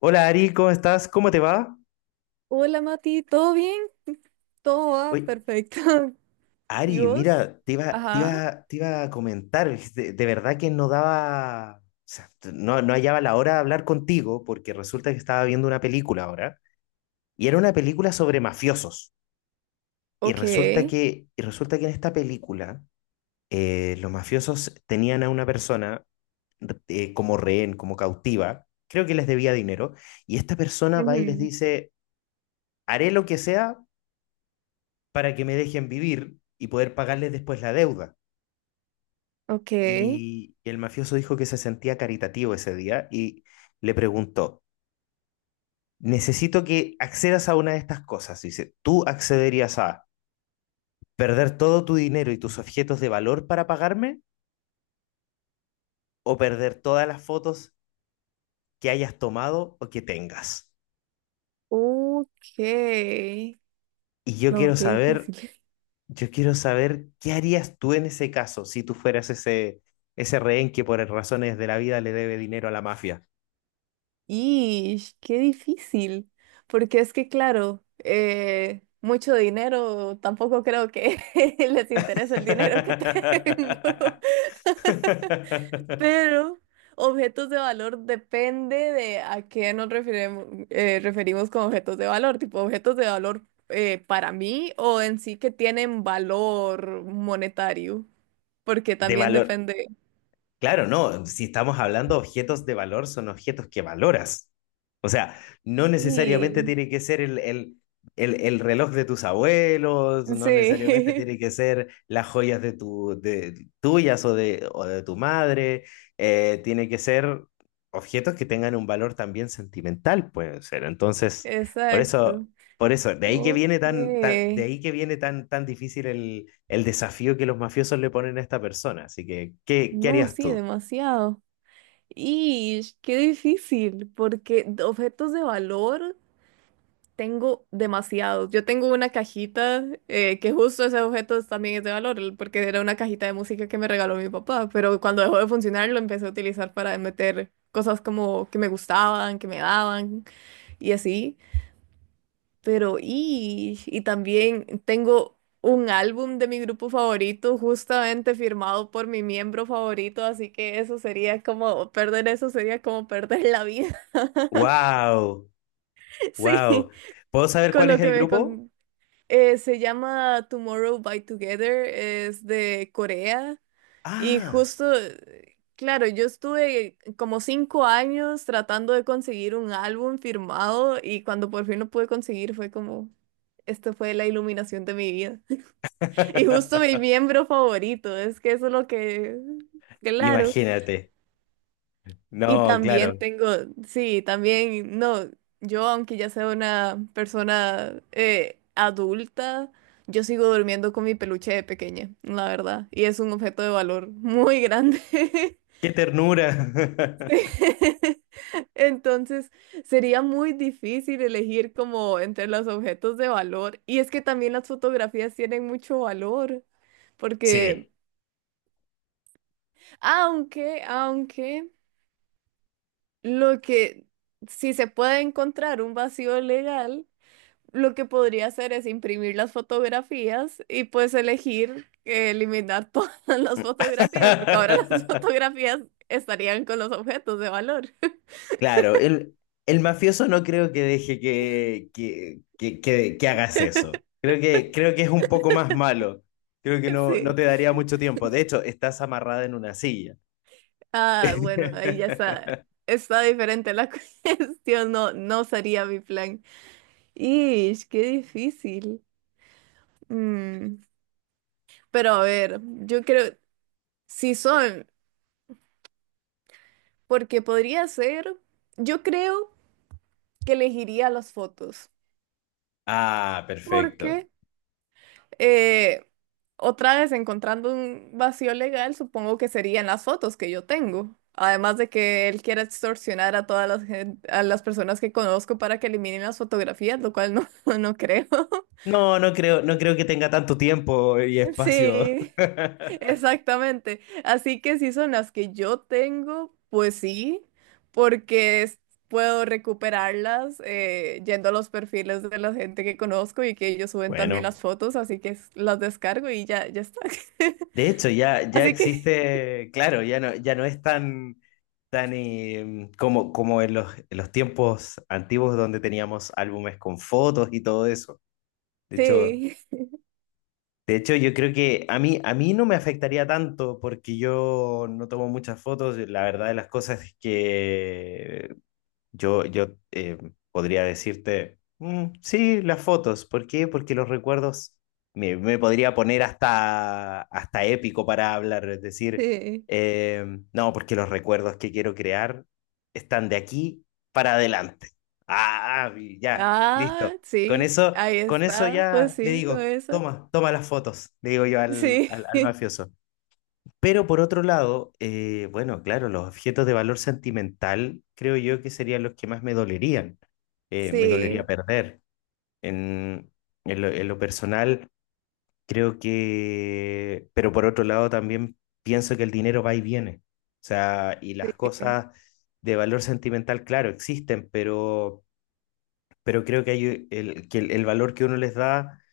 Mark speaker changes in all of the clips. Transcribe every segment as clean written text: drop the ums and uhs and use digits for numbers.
Speaker 1: Hola Ari, ¿cómo estás? ¿Cómo te va?
Speaker 2: Hola Mati, ¿todo bien? Todo va
Speaker 1: Oye,
Speaker 2: perfecto. ¿Y
Speaker 1: Ari,
Speaker 2: vos?
Speaker 1: mira, te iba, te
Speaker 2: Ajá.
Speaker 1: iba, te iba a comentar, es de verdad que no daba, o sea, no hallaba la hora de hablar contigo porque resulta que estaba viendo una película ahora y era una película sobre mafiosos
Speaker 2: Ok.
Speaker 1: y resulta que en esta película los mafiosos tenían a una persona como rehén, como cautiva, creo que les debía dinero y esta persona va y les
Speaker 2: Ujú.
Speaker 1: dice, haré lo que sea para que me dejen vivir y poder pagarles después la deuda.
Speaker 2: Ok.
Speaker 1: Y el mafioso dijo que se sentía caritativo ese día y le preguntó, necesito que accedas a una de estas cosas. Dice, ¿tú accederías a perder todo tu dinero y tus objetos de valor para pagarme o perder todas las fotos que hayas tomado o que tengas?
Speaker 2: Ok.
Speaker 1: Y yo
Speaker 2: No,
Speaker 1: quiero
Speaker 2: qué
Speaker 1: saber,
Speaker 2: difícil.
Speaker 1: yo quiero saber qué harías tú en ese caso si tú fueras ese rehén que por razones de la vida le debe dinero a la mafia.
Speaker 2: Ish, qué difícil. Porque es que, claro, mucho dinero, tampoco creo que les interese el dinero que tengo. Pero objetos de valor depende de a qué nos referimos con objetos de valor, tipo objetos de valor para mí o en sí que tienen valor monetario, porque
Speaker 1: De
Speaker 2: también
Speaker 1: valor.
Speaker 2: depende.
Speaker 1: Claro, no, si estamos hablando de objetos de valor, son objetos que valoras. O sea, no necesariamente
Speaker 2: Sí,
Speaker 1: tiene que ser el reloj de tus abuelos, no necesariamente
Speaker 2: sí,
Speaker 1: tiene que ser las joyas de tuyas o de tu madre, tiene que ser objetos que tengan un valor también sentimental, pueden ser. Entonces, por eso.
Speaker 2: exacto.
Speaker 1: Por eso, de ahí que
Speaker 2: Ok.
Speaker 1: viene de ahí que viene tan, tan difícil el desafío que los mafiosos le ponen a esta persona. Así que, ¿qué, qué
Speaker 2: No,
Speaker 1: harías
Speaker 2: sí,
Speaker 1: tú?
Speaker 2: demasiado. Y qué difícil, porque objetos de valor. Tengo demasiados. Yo tengo una cajita que justo ese objeto también es de valor, porque era una cajita de música que me regaló mi papá, pero cuando dejó de funcionar lo empecé a utilizar para meter cosas como que me gustaban, que me daban y así. Pero y también tengo un álbum de mi grupo favorito justamente firmado por mi miembro favorito, así que eso sería como perder la vida.
Speaker 1: ¡Wow! ¡Wow!
Speaker 2: Sí,
Speaker 1: ¿Puedo saber
Speaker 2: con
Speaker 1: cuál es
Speaker 2: lo que
Speaker 1: el grupo?
Speaker 2: me se llama Tomorrow by Together, es de Corea y
Speaker 1: ¡Ah!
Speaker 2: justo, claro, yo estuve como 5 años tratando de conseguir un álbum firmado y cuando por fin lo pude conseguir fue como, esta fue la iluminación de mi vida. Y justo mi miembro favorito, es que eso es lo que, claro.
Speaker 1: Imagínate.
Speaker 2: Y
Speaker 1: No, claro.
Speaker 2: también tengo, sí, también, no, yo aunque ya sea una persona adulta, yo sigo durmiendo con mi peluche de pequeña, la verdad, y es un objeto de valor muy grande.
Speaker 1: ¡Qué ternura!
Speaker 2: Sí. Entonces, sería muy difícil elegir como entre los objetos de valor, y es que también las fotografías tienen mucho valor, porque
Speaker 1: Sí.
Speaker 2: aunque, lo que, si se puede encontrar un vacío legal, lo que podría hacer es imprimir las fotografías y pues elegir eliminar todas las fotografías, porque ahora las fotografías estarían con los objetos de valor.
Speaker 1: Claro, el mafioso no creo que deje que hagas eso. Creo que es un poco más malo. Creo que no, no
Speaker 2: Sí.
Speaker 1: te daría mucho tiempo. De hecho, estás amarrada en una silla.
Speaker 2: Ah, bueno, ahí ya está. Está diferente la cuestión, no, no sería mi plan. Ish, qué difícil. Mm, Pero a ver, yo creo, si son, porque podría ser, yo creo que elegiría las fotos,
Speaker 1: Ah, perfecto.
Speaker 2: porque Eh, otra vez encontrando un vacío legal, supongo que serían las fotos que yo tengo. Además de que él quiera extorsionar a todas a las personas que conozco para que eliminen las fotografías, lo cual no, no creo.
Speaker 1: No, no creo, no creo que tenga tanto tiempo y espacio.
Speaker 2: Sí, exactamente. Así que si son las que yo tengo, pues sí, porque puedo recuperarlas yendo a los perfiles de la gente que conozco y que ellos suben también
Speaker 1: Bueno.
Speaker 2: las fotos, así que las descargo y ya, ya está.
Speaker 1: De hecho, ya, ya
Speaker 2: Así que
Speaker 1: existe, claro, ya no, ya no es tan, tan como, como en en los tiempos antiguos donde teníamos álbumes con fotos y todo eso. De hecho,
Speaker 2: sí,
Speaker 1: de hecho, yo creo que a mí no me afectaría tanto porque yo no tomo muchas fotos. La verdad de las cosas es que yo podría decirte, "Mm, sí, las fotos. ¿Por qué? Porque los recuerdos me podría poner hasta, hasta épico para hablar. Es decir,
Speaker 2: sí.
Speaker 1: eh, no, porque los recuerdos que quiero crear están de aquí para adelante. Ah, y ya, listo.
Speaker 2: Ah,
Speaker 1: Con
Speaker 2: sí,
Speaker 1: eso,
Speaker 2: ahí
Speaker 1: con eso
Speaker 2: está, pues
Speaker 1: ya le
Speaker 2: sí, con
Speaker 1: digo,
Speaker 2: eso.
Speaker 1: toma, toma las fotos, le digo yo
Speaker 2: Sí,
Speaker 1: al mafioso. Pero por otro lado, bueno, claro, los objetos de valor sentimental creo yo que serían los que más me dolerían, me dolería
Speaker 2: sí,
Speaker 1: perder. En, en en lo personal, creo que, pero por otro lado también pienso que el dinero va y viene. O sea, y las
Speaker 2: sí,
Speaker 1: cosas de valor sentimental, claro, existen, pero creo que hay que el valor que uno les da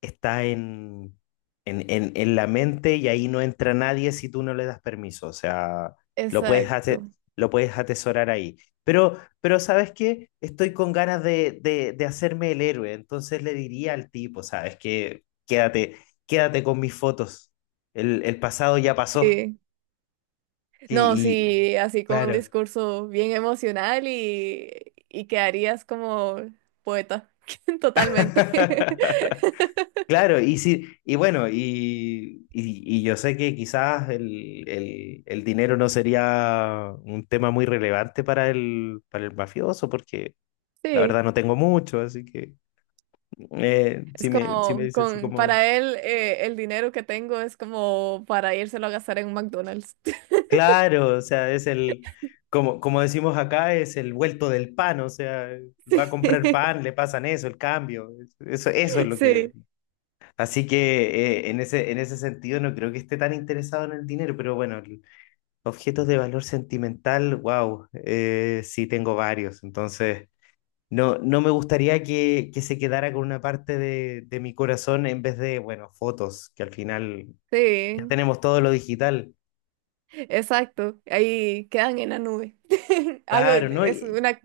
Speaker 1: está en la mente y ahí no entra nadie si tú no le das permiso. O sea, lo puedes ate-
Speaker 2: exacto.
Speaker 1: lo puedes atesorar ahí. Pero ¿sabes qué? Estoy con ganas de hacerme el héroe. Entonces le diría al tipo, ¿sabes qué? Quédate, quédate con mis fotos. El pasado ya pasó.
Speaker 2: Sí.
Speaker 1: Y,
Speaker 2: No,
Speaker 1: y-
Speaker 2: sí, así con un
Speaker 1: claro.
Speaker 2: discurso bien emocional y quedarías como poeta, totalmente.
Speaker 1: Claro, y sí, y bueno, y yo sé que quizás el dinero no sería un tema muy relevante para para el mafioso, porque la
Speaker 2: Sí,
Speaker 1: verdad no tengo mucho, así que
Speaker 2: es
Speaker 1: si me
Speaker 2: como,
Speaker 1: dices así como,
Speaker 2: para él, el dinero que tengo es como para írselo a gastar en un McDonald's.
Speaker 1: claro, o sea, es el, como, como decimos acá, es el vuelto del pan, o sea, va a comprar
Speaker 2: Sí,
Speaker 1: pan, le pasan eso, el cambio, eso es lo que...
Speaker 2: sí,
Speaker 1: Así que en ese sentido no creo que esté tan interesado en el dinero, pero bueno, objetos de valor sentimental, wow, sí tengo varios, entonces no, no me gustaría que se quedara con una parte de mi corazón en vez de, bueno, fotos, que al final ya
Speaker 2: sí.
Speaker 1: tenemos todo lo digital.
Speaker 2: Exacto, ahí quedan en la nube. Algo
Speaker 1: Claro, ¿no?
Speaker 2: es
Speaker 1: Y
Speaker 2: una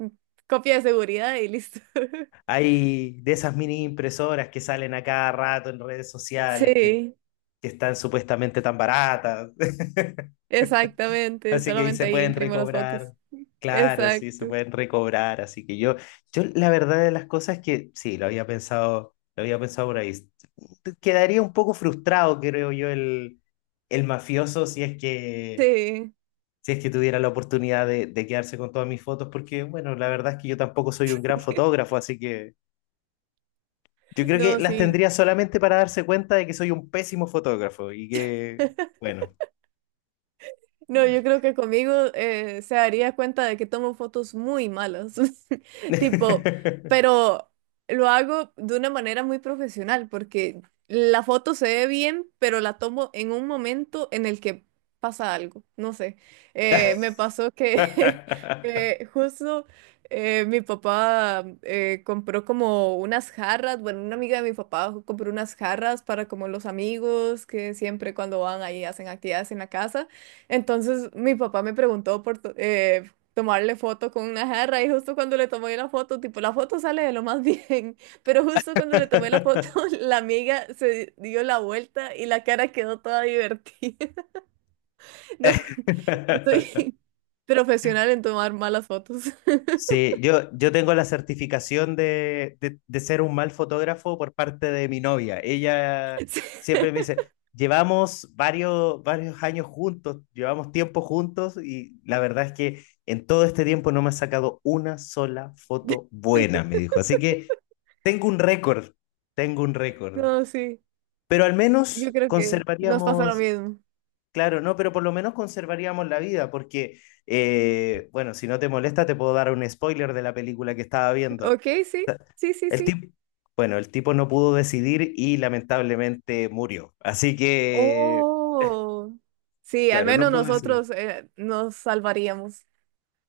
Speaker 2: copia de seguridad y listo.
Speaker 1: hay de esas mini impresoras que salen a cada rato en redes sociales,
Speaker 2: Sí,
Speaker 1: que están supuestamente tan baratas.
Speaker 2: exactamente,
Speaker 1: Así que ahí
Speaker 2: solamente
Speaker 1: se
Speaker 2: ahí
Speaker 1: pueden
Speaker 2: imprimo las fotos.
Speaker 1: recobrar. Claro, sí, se
Speaker 2: Exacto.
Speaker 1: pueden recobrar. Así que yo la verdad de las cosas es que sí, lo había pensado por ahí. Quedaría un poco frustrado, creo yo, el mafioso
Speaker 2: Sí,
Speaker 1: si es que tuviera la oportunidad de quedarse con todas mis fotos, porque bueno, la verdad es que yo tampoco soy un gran fotógrafo, así que yo creo que
Speaker 2: no,
Speaker 1: las
Speaker 2: sí.
Speaker 1: tendría solamente para darse cuenta de que soy un pésimo fotógrafo y que, bueno.
Speaker 2: No, yo creo que conmigo se daría cuenta de que tomo fotos muy malas, tipo, pero lo hago de una manera muy profesional porque la foto se ve bien, pero la tomo en un momento en el que pasa algo, no sé. Me pasó que justo mi papá compró como unas jarras, bueno, una amiga de mi papá compró unas jarras para como los amigos que siempre cuando van ahí hacen actividades en la casa. Entonces mi papá me preguntó por tomarle foto con una jarra y justo cuando le tomé la foto, tipo, la foto sale de lo más bien, pero justo cuando le tomé la foto, la amiga se dio la vuelta y la cara quedó toda divertida. No, no soy profesional en tomar malas fotos.
Speaker 1: Sí, yo tengo la certificación de, de ser un mal fotógrafo por parte de mi novia. Ella
Speaker 2: Sí.
Speaker 1: siempre me dice, llevamos varios, varios años juntos, llevamos tiempo juntos y la verdad es que en todo este tiempo no me ha sacado una sola foto buena, me dijo. Así que tengo un récord, tengo un récord.
Speaker 2: No, sí,
Speaker 1: Pero al
Speaker 2: yo
Speaker 1: menos
Speaker 2: creo que nos pasa lo
Speaker 1: conservaríamos,
Speaker 2: mismo.
Speaker 1: claro, no, pero por lo menos conservaríamos la vida, porque, bueno, si no te molesta, te puedo dar un spoiler de la película que estaba viendo.
Speaker 2: Ok, sí, sí, sí,
Speaker 1: El
Speaker 2: sí.
Speaker 1: tipo, bueno, el tipo no pudo decidir y lamentablemente murió. Así que,
Speaker 2: Oh, sí, al
Speaker 1: claro, no
Speaker 2: menos
Speaker 1: pudo decidir.
Speaker 2: nosotros nos salvaríamos.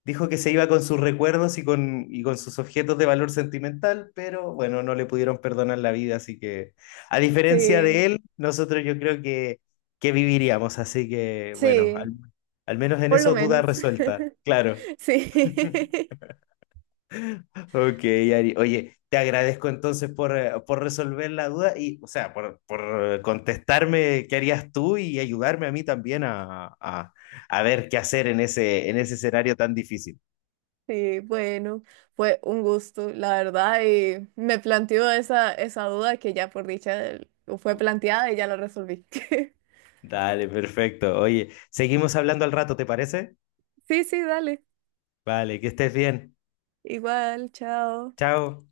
Speaker 1: Dijo que se iba con sus recuerdos y con sus objetos de valor sentimental, pero bueno, no le pudieron perdonar la vida, así que, a diferencia de
Speaker 2: Sí,
Speaker 1: él, nosotros yo creo que viviríamos, así que, bueno,
Speaker 2: sí,
Speaker 1: al menos en
Speaker 2: por lo
Speaker 1: eso duda
Speaker 2: menos.
Speaker 1: resuelta, claro.
Speaker 2: Sí,
Speaker 1: Ok, Ari. Oye, te agradezco entonces por resolver la duda y, o sea, por contestarme qué harías tú y ayudarme a mí también a, a ver qué hacer en ese escenario tan difícil.
Speaker 2: sí, bueno, fue un gusto, la verdad, y me planteó esa duda que ya por dicha fue planteada y ya la resolví.
Speaker 1: Dale, perfecto. Oye, seguimos hablando al rato, ¿te parece?
Speaker 2: Sí, sí, dale.
Speaker 1: Vale, que estés bien.
Speaker 2: Igual, chao.
Speaker 1: Chao.